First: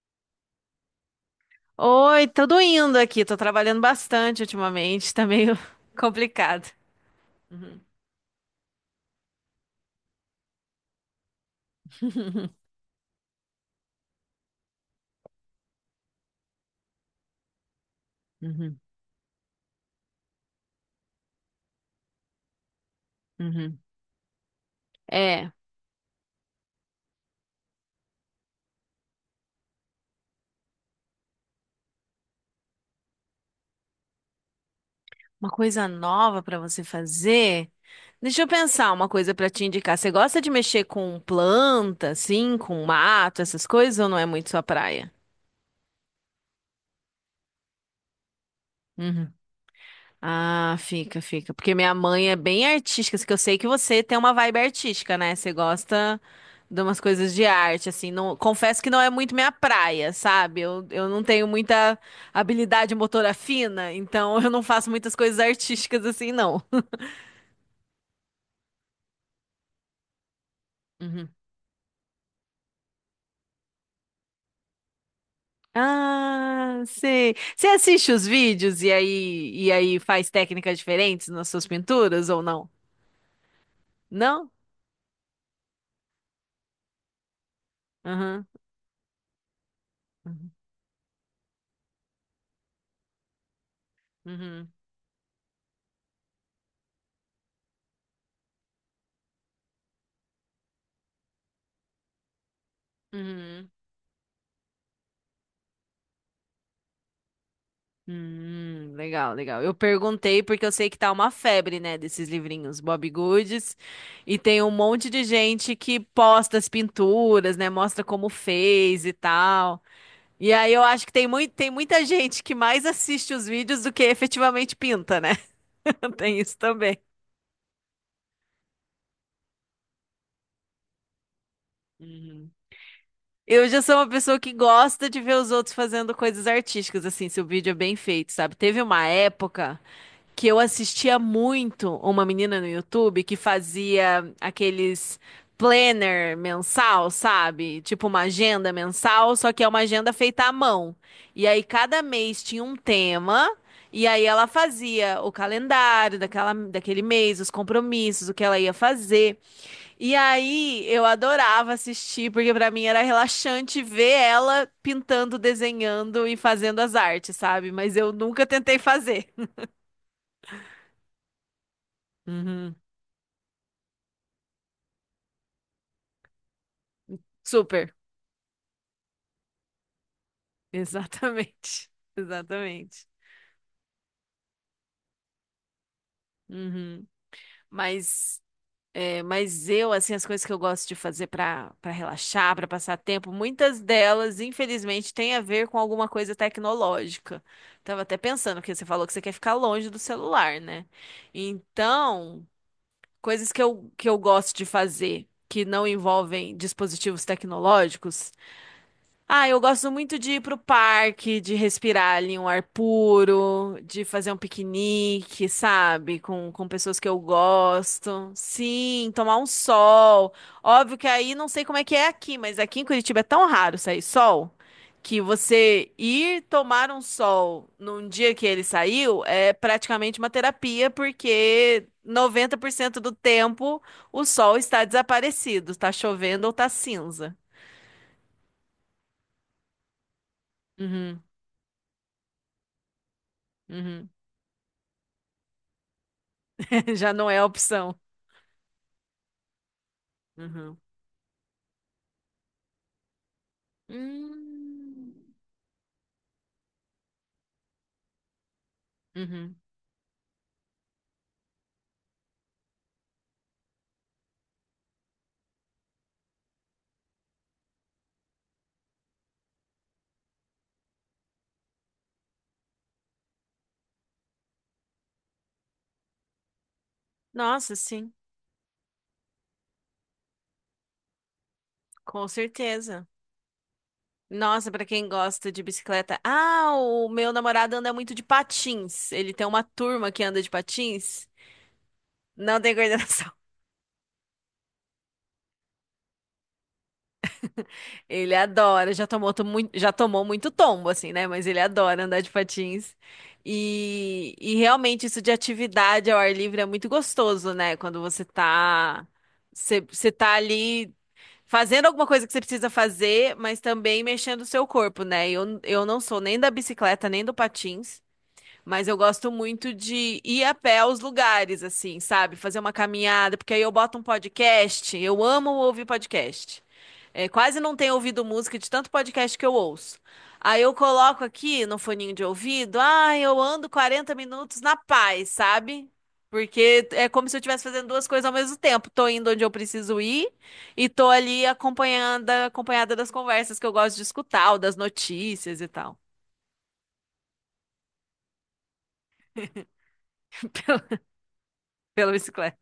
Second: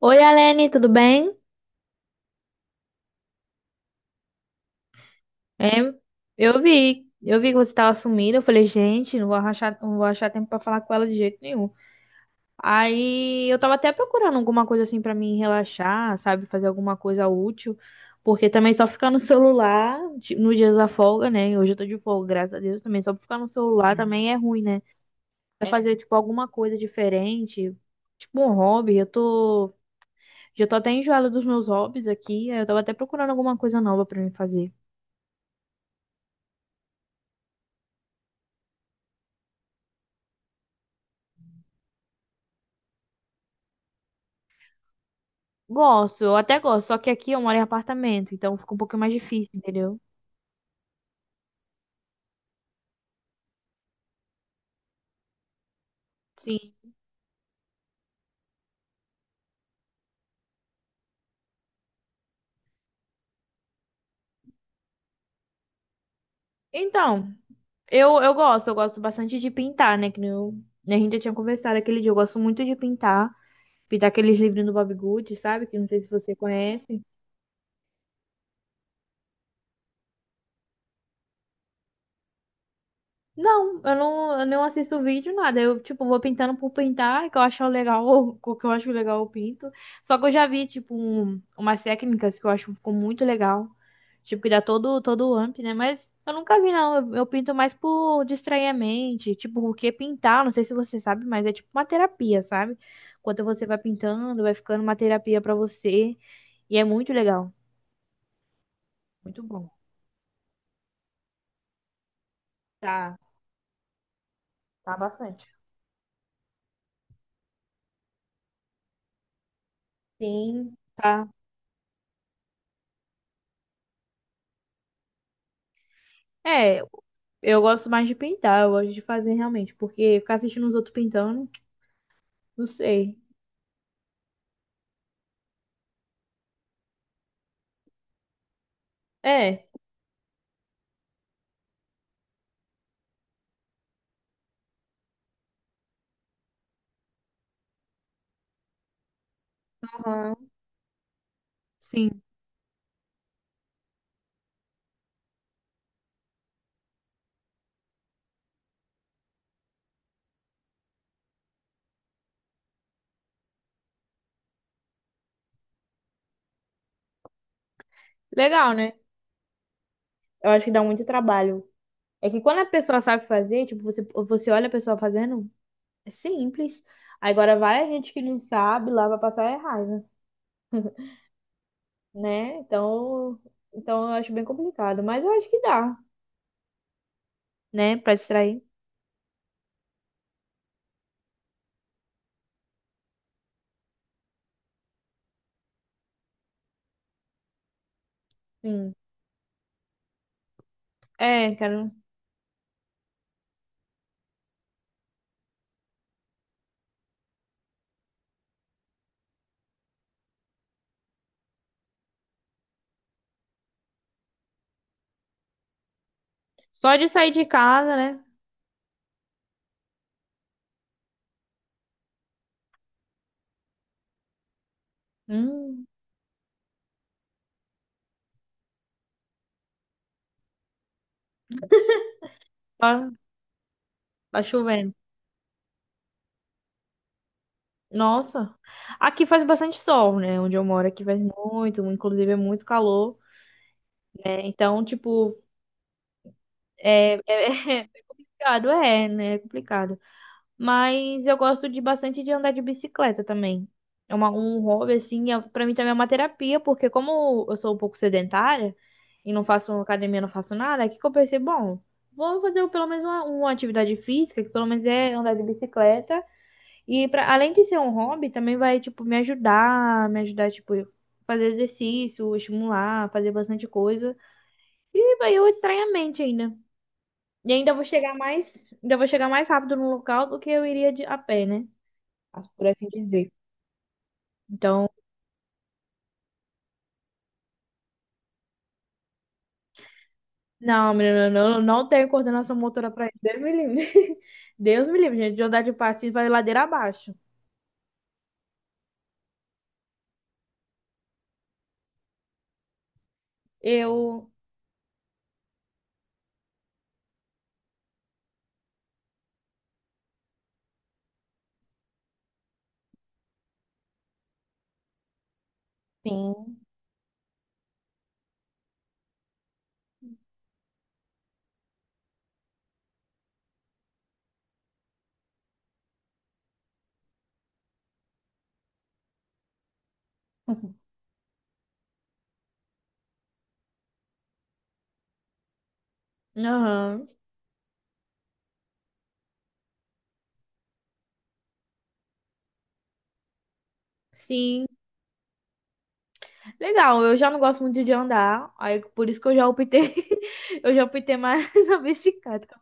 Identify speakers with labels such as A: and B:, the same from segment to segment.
A: Oi, Alene, tudo bem?
B: Oi, tudo indo aqui. Tô trabalhando bastante ultimamente, tá meio
A: É, eu
B: complicado.
A: vi, eu vi que você
B: Uhum.
A: estava sumida. Eu falei, gente, não vou achar tempo para falar com ela de jeito nenhum. Aí eu tava até procurando alguma coisa assim para me relaxar, sabe, fazer alguma coisa útil, porque também
B: Uhum.
A: só ficar no celular nos dias da folga, né? Hoje eu tô de folga, graças a Deus, também só ficar no
B: Uhum.
A: celular também é ruim, né?
B: É,
A: Vai, é, fazer tipo alguma coisa diferente, tipo um hobby. Já tô até enjoada dos meus hobbies aqui. Eu tava até procurando alguma coisa nova para me fazer.
B: uma coisa nova pra você fazer. Deixa eu pensar uma coisa pra te indicar. Você gosta de mexer com planta, assim, com mato, essas coisas, ou não é muito sua praia?
A: Gosto, eu até gosto, só que aqui eu moro em apartamento, então fica um pouquinho mais difícil, entendeu?
B: Ah, fica, fica. Porque minha mãe é bem artística, assim, que eu sei que você tem uma vibe artística, né? Você gosta
A: Sim.
B: de umas coisas de arte, assim. Não, confesso que não é muito minha praia, sabe? Eu não tenho muita habilidade motora fina, então eu não faço muitas coisas artísticas assim, não.
A: Então, eu gosto bastante de pintar, né? Que nem eu, né, a gente já
B: Uhum.
A: tinha conversado aquele dia, eu gosto muito de pintar aqueles livros do Bob Good, sabe? Que não sei se você
B: Ah,
A: conhece.
B: sei. Você assiste os vídeos e aí, faz técnicas diferentes nas suas pinturas ou não?
A: Não, eu não, eu
B: Não?
A: não assisto vídeo, nada. Eu, tipo, vou pintando por pintar, que eu acho legal,
B: Uhum.
A: o que eu acho legal eu pinto. Só que eu já
B: Uhum.
A: vi, tipo, umas técnicas que eu acho que ficou muito legal. Tipo, que dá
B: Uhum.
A: todo o amp, né? Mas eu nunca vi, não. Eu pinto mais por distrair a mente. Tipo, porque pintar, não sei se você sabe, mas é tipo uma terapia, sabe? Enquanto você
B: Uhum.
A: vai pintando, vai ficando uma terapia pra você. E é muito legal.
B: Legal,
A: Muito
B: legal.
A: bom.
B: Eu perguntei porque eu sei que tá uma febre, né, desses livrinhos Bob
A: Tá,
B: Goods, e tem um
A: tá
B: monte de
A: bastante.
B: gente que posta as pinturas, né, mostra como fez e tal. E aí
A: Sim,
B: eu acho que
A: tá.
B: tem muita gente que mais assiste os vídeos do que efetivamente pinta, né? Tem isso
A: É,
B: também.
A: eu gosto mais de pintar, eu gosto de fazer realmente, porque ficar assistindo os outros pintando,
B: Uhum.
A: não sei.
B: Eu já sou uma pessoa que gosta de ver os outros fazendo coisas artísticas, assim, se o vídeo é bem feito, sabe? Teve uma
A: É.
B: época que eu assistia muito uma menina no YouTube que fazia aqueles planner mensal, sabe? Tipo uma agenda mensal, só que é uma agenda
A: Aham.
B: feita à mão. E aí cada
A: Sim.
B: mês tinha um tema. E aí ela fazia o calendário daquele mês, os compromissos, o que ela ia fazer. E aí eu adorava assistir, porque pra mim era relaxante ver ela pintando, desenhando e fazendo as artes, sabe? Mas eu nunca
A: Legal,
B: tentei
A: né?
B: fazer.
A: Eu acho que dá muito trabalho. É que quando a
B: Uhum.
A: pessoa sabe fazer, tipo, você olha a pessoa fazendo, é simples. Agora vai a
B: Super,
A: gente que não sabe, lá vai passar é raiva,
B: exatamente,
A: né?
B: exatamente.
A: Então eu acho bem complicado, mas eu acho que dá,
B: Uhum.
A: né, pra
B: Mas,
A: distrair.
B: mas eu, assim, as coisas que eu gosto de fazer para relaxar, para passar tempo, muitas delas, infelizmente, têm a ver com alguma coisa tecnológica. Tava até pensando, porque você
A: Sim.
B: falou que você quer ficar longe do celular, né?
A: É, quero
B: Então, coisas que eu gosto de fazer que não envolvem dispositivos tecnológicos. Ah, eu gosto muito de ir pro parque, de respirar ali um ar puro, de fazer um piquenique, sabe? Com
A: só
B: pessoas que
A: de
B: eu
A: sair de casa, né?
B: gosto. Sim, tomar um sol. Óbvio que aí não sei como é que é aqui, mas aqui em Curitiba é tão raro sair sol que
A: Hum,
B: você ir tomar um sol num dia que ele saiu é praticamente uma terapia, porque 90%
A: tá.
B: do tempo o
A: Tá
B: sol está
A: chovendo.
B: desaparecido, está chovendo ou está cinza.
A: Nossa. Aqui faz bastante sol, né? Onde eu moro aqui faz
B: Uhum,
A: muito, inclusive é muito calor.
B: uhum.
A: É, então, tipo,
B: Já
A: é,
B: não é a
A: é
B: opção.
A: complicado, é, né? É complicado.
B: Uhum.
A: Mas eu gosto de bastante de andar de bicicleta também. É um hobby,
B: Hum.
A: assim, é, pra mim também é uma terapia, porque como eu sou um pouco sedentária e não
B: Uhum.
A: faço academia, não faço nada, aqui que eu pensei, bom, vou fazer pelo menos uma atividade física, que pelo menos é andar de bicicleta. E pra, além de ser um hobby, também vai, tipo, me ajudar, tipo, fazer exercício, estimular, fazer bastante coisa. E vai eu distrair a mente ainda. E ainda
B: Nossa, sim,
A: vou chegar mais rápido no local do que eu iria de, a pé, né?
B: com
A: Por assim
B: certeza.
A: dizer.
B: Nossa, pra
A: Então,
B: quem gosta de bicicleta. Ah, o meu namorado anda muito de patins. Ele tem uma turma que anda de
A: não, menina,
B: patins.
A: eu não, não tenho coordenação
B: Não tem
A: motora pra isso.
B: coordenação.
A: Deus me livre. Deus me livre, gente, de andar de patins vai ladeira abaixo.
B: Ele adora, já tomou muito tombo, assim, né? Mas ele adora andar de patins.
A: Eu,
B: E realmente isso de atividade ao ar livre é muito gostoso, né? Quando você tá. Você tá ali fazendo alguma coisa que você precisa fazer, mas também mexendo o seu corpo, né? Eu não sou nem da
A: sim.
B: bicicleta, nem do patins. Mas eu gosto muito de ir a pé aos lugares, assim, sabe? Fazer uma caminhada, porque aí eu boto um podcast. Eu amo ouvir podcast. É, quase não tenho ouvido música de tanto podcast que eu ouço. Aí eu coloco aqui no foninho de ouvido, eu ando 40 minutos na paz, sabe? Porque é
A: Aham.
B: como se eu estivesse fazendo duas coisas ao mesmo tempo. Tô indo onde eu preciso ir e tô ali acompanhada das conversas que eu gosto de escutar, ou
A: Sim.
B: das notícias e tal,
A: Legal, eu já não gosto muito de andar, aí por isso que eu já optei mais na
B: pela bicicleta.
A: bicicleta.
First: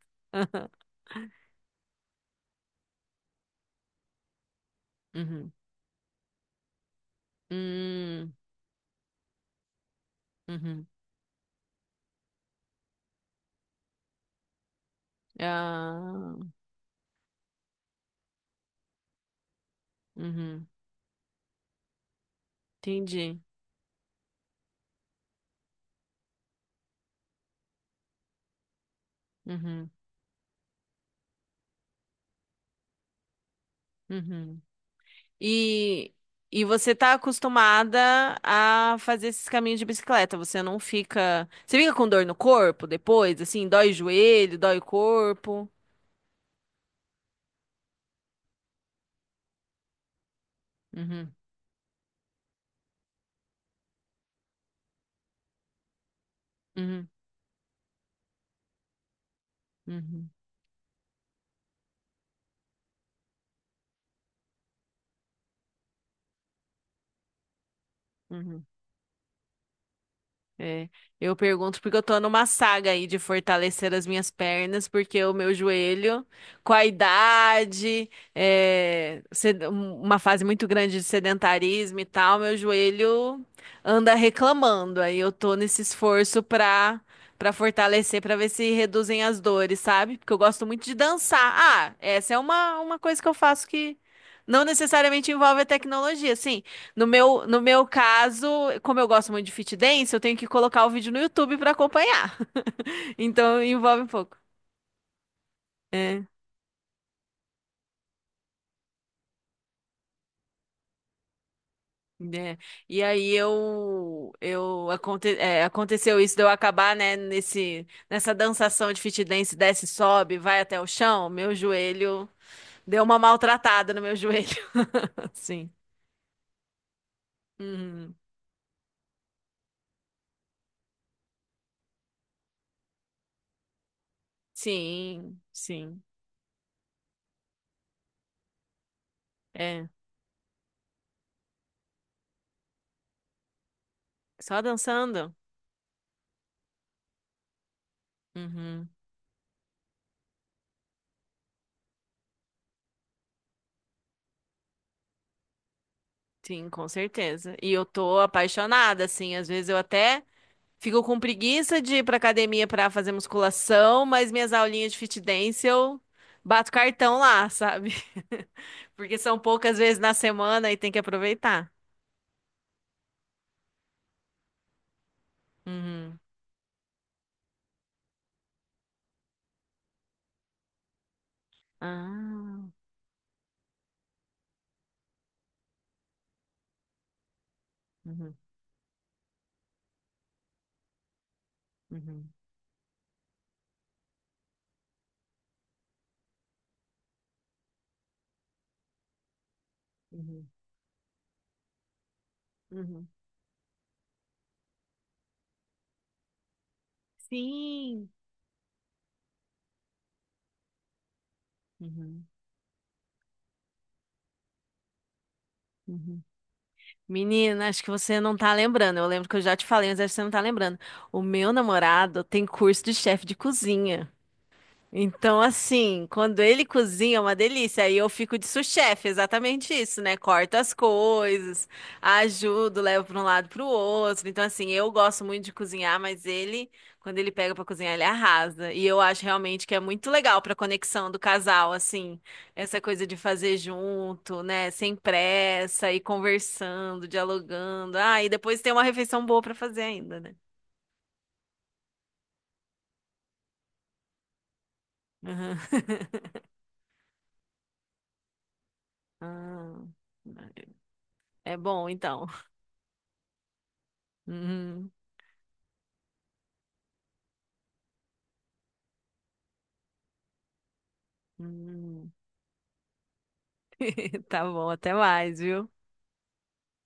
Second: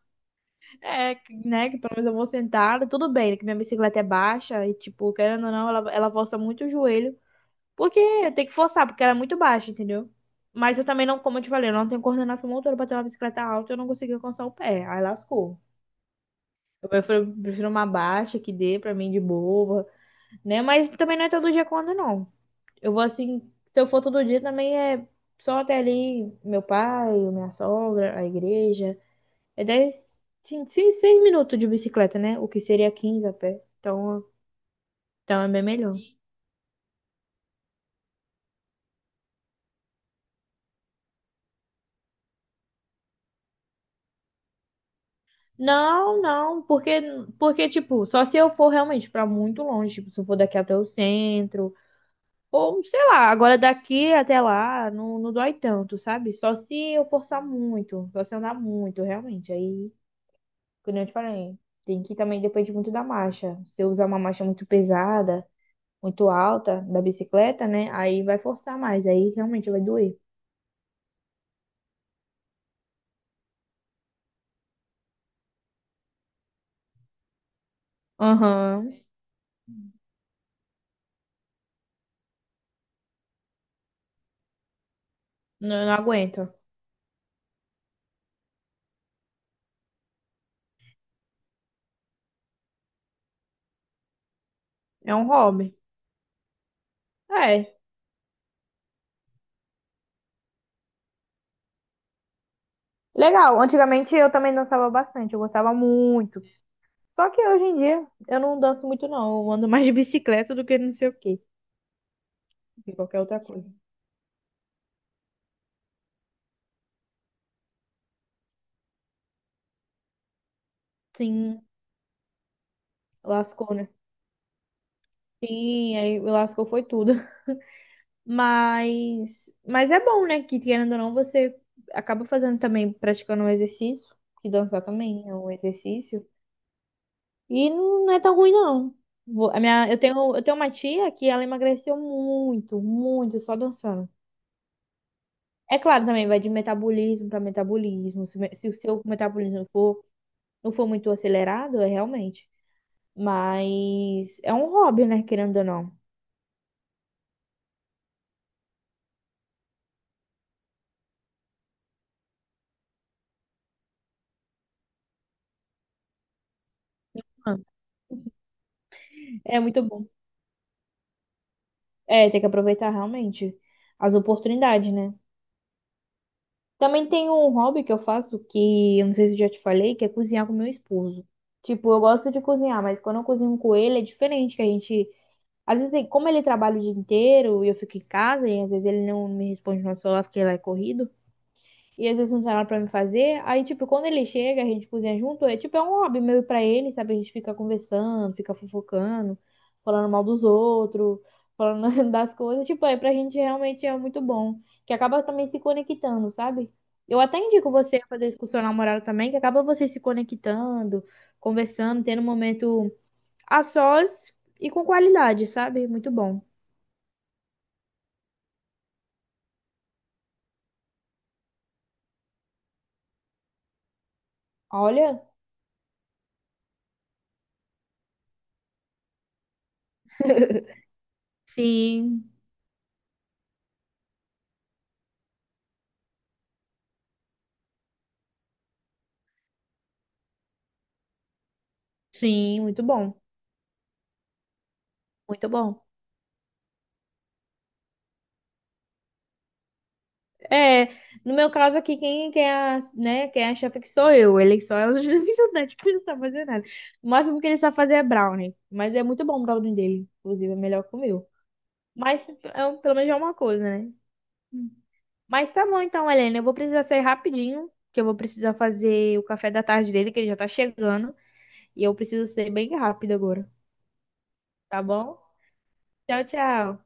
A: É, que, né, que pelo menos eu vou sentada, tudo bem, né, que minha bicicleta é baixa e, tipo, querendo ou não, ela força muito o joelho, porque
B: Hum,
A: tem que forçar, porque ela é muito baixa, entendeu? Mas eu
B: uhum.
A: também não, como eu te falei, eu não tenho coordenação motora pra ter uma bicicleta alta, eu não consegui alcançar o pé, aí lascou.
B: Ah,
A: Prefiro uma baixa que dê pra mim de boa, né?
B: uhum.
A: Mas também não é todo dia quando não. Eu vou
B: Entendi.
A: assim, se eu for todo dia também é só até ali meu pai, minha sogra, a igreja. É
B: Uhum,
A: 10, 5, 6 minutos de bicicleta, né? O que seria 15 a pé.
B: uhum.
A: Então é bem melhor.
B: E, e você está acostumada a fazer esses caminhos de bicicleta? Você não fica. Você fica com dor no corpo depois? Assim, dói o joelho, dói o corpo?
A: Não, não, porque, tipo, só se eu for realmente pra muito longe, tipo, se eu for daqui até o
B: Uhum,
A: centro, ou sei lá, agora daqui até lá não dói tanto, sabe? Só se eu
B: uhum,
A: forçar muito, só se andar muito, realmente. Aí
B: uhum,
A: como eu te falei, tem que também depende muito da marcha. Se eu usar uma marcha muito pesada, muito alta da bicicleta, né? Aí vai
B: uhum.
A: forçar mais, aí realmente vai doer.
B: É, eu pergunto porque eu tô numa saga aí de fortalecer as minhas pernas, porque o meu joelho, com a idade,
A: Aham.
B: uma fase muito grande de sedentarismo e tal, meu joelho anda reclamando. Aí eu tô nesse
A: Não, não
B: esforço
A: aguento.
B: pra fortalecer, pra ver se reduzem as dores, sabe? Porque eu gosto muito de dançar. Ah, essa é uma coisa que eu faço que não
A: É um
B: necessariamente envolve a
A: hobby.
B: tecnologia. Sim, no
A: É,
B: meu caso, como eu gosto muito de fit dance, eu tenho que colocar o vídeo no YouTube para acompanhar. Então
A: legal.
B: envolve um
A: Antigamente eu
B: pouco.
A: também dançava bastante, eu gostava
B: É,
A: muito. Só que hoje em dia eu não danço muito, não. Eu ando mais de bicicleta do que não sei o quê,
B: né?
A: de
B: E
A: qualquer
B: aí
A: outra coisa.
B: aconteceu isso de eu acabar, né, nessa dançação de fit dance, desce, sobe, vai até o chão, meu
A: Sim,
B: joelho deu uma
A: lascou, né?
B: maltratada no meu joelho, assim.
A: Sim, aí lascou foi tudo.
B: Uhum.
A: Mas é bom, né? Que querendo ou não, você acaba fazendo também, praticando um exercício, que dançar também é
B: Sim,
A: um
B: sim.
A: exercício. E não é tão ruim, não. Vou- A
B: É,
A: minha, eu tenho uma tia que ela emagreceu muito, muito, só dançando.
B: só dançando.
A: É claro, também vai de metabolismo para metabolismo. Se o
B: Uhum.
A: seu metabolismo for, não for muito acelerado, é realmente. Mas é um hobby, né? Querendo ou não.
B: Sim, com certeza. E eu tô apaixonada, assim, às vezes eu até fico com preguiça de ir pra academia pra fazer musculação, mas minhas aulinhas de fit dance eu bato cartão lá,
A: Ah,
B: sabe? Porque são
A: é
B: poucas
A: muito
B: vezes
A: bom.
B: na semana e tem que aproveitar.
A: É, tem que aproveitar realmente as oportunidades, né?
B: Uhum.
A: Também tem um hobby que eu faço que eu não sei se eu já te falei, que é cozinhar com meu esposo. Tipo, eu gosto de
B: Ah,
A: cozinhar, mas quando eu cozinho com ele é diferente, que a gente. Às vezes, como ele trabalha o dia inteiro e eu fico em
B: uhum,
A: casa, e às vezes ele não me responde no celular porque lá é corrido. E às
B: uhum,
A: vezes não tem nada pra me fazer. Aí, tipo, quando ele chega, a gente cozinha junto. É tipo, é um hobby meio pra ele, sabe? A gente fica conversando, fica fofocando, falando mal dos
B: uhum,
A: outros, falando das coisas. Tipo, é
B: uhum.
A: pra gente realmente é muito bom. Que acaba também se conectando, sabe? Eu até indico você a
B: Sim.
A: fazer isso com namorado também, que acaba você se conectando, conversando, tendo um
B: Uhum,
A: momento a sós e com qualidade, sabe? Muito
B: uhum.
A: bom.
B: Menina, acho que você não tá lembrando. Eu lembro que eu já te falei, mas acho que você não tá lembrando. O meu namorado tem curso de chefe de cozinha.
A: Olha,
B: Então, assim, quando ele cozinha é uma delícia. Aí eu fico de sous-chefe, exatamente isso, né? Corto as coisas,
A: sim,
B: ajudo, levo para um lado para o outro. Então, assim, eu gosto muito de cozinhar, mas ele, quando ele pega para cozinhar, ele arrasa. E eu acho realmente que é muito legal para conexão do casal, assim,
A: sim,
B: essa
A: muito
B: coisa
A: bom.
B: de fazer junto, né? Sem
A: Muito bom.
B: pressa, e conversando, dialogando. Ah, e depois tem uma refeição boa para fazer ainda, né?
A: É, no meu caso aqui, quem é a chefe que sou eu. Ele só é o
B: Aham.
A: ajudante, que ele não sabe fazer nada. O máximo que ele sabe fazer é brownie. Mas é muito bom o
B: Ah,
A: brownie dele. Inclusive, é melhor que o meu.
B: é bom, então.
A: Mas pelo menos é uma coisa, né? Hum.
B: Uhum,
A: Mas tá bom então, Helena. Eu vou precisar sair rapidinho, que eu vou precisar fazer o café da tarde dele, que ele já tá chegando. E eu
B: uhum.
A: preciso ser bem rápido agora,
B: Tá bom,
A: tá
B: até
A: bom?
B: mais, viu?
A: Tchau, tchau.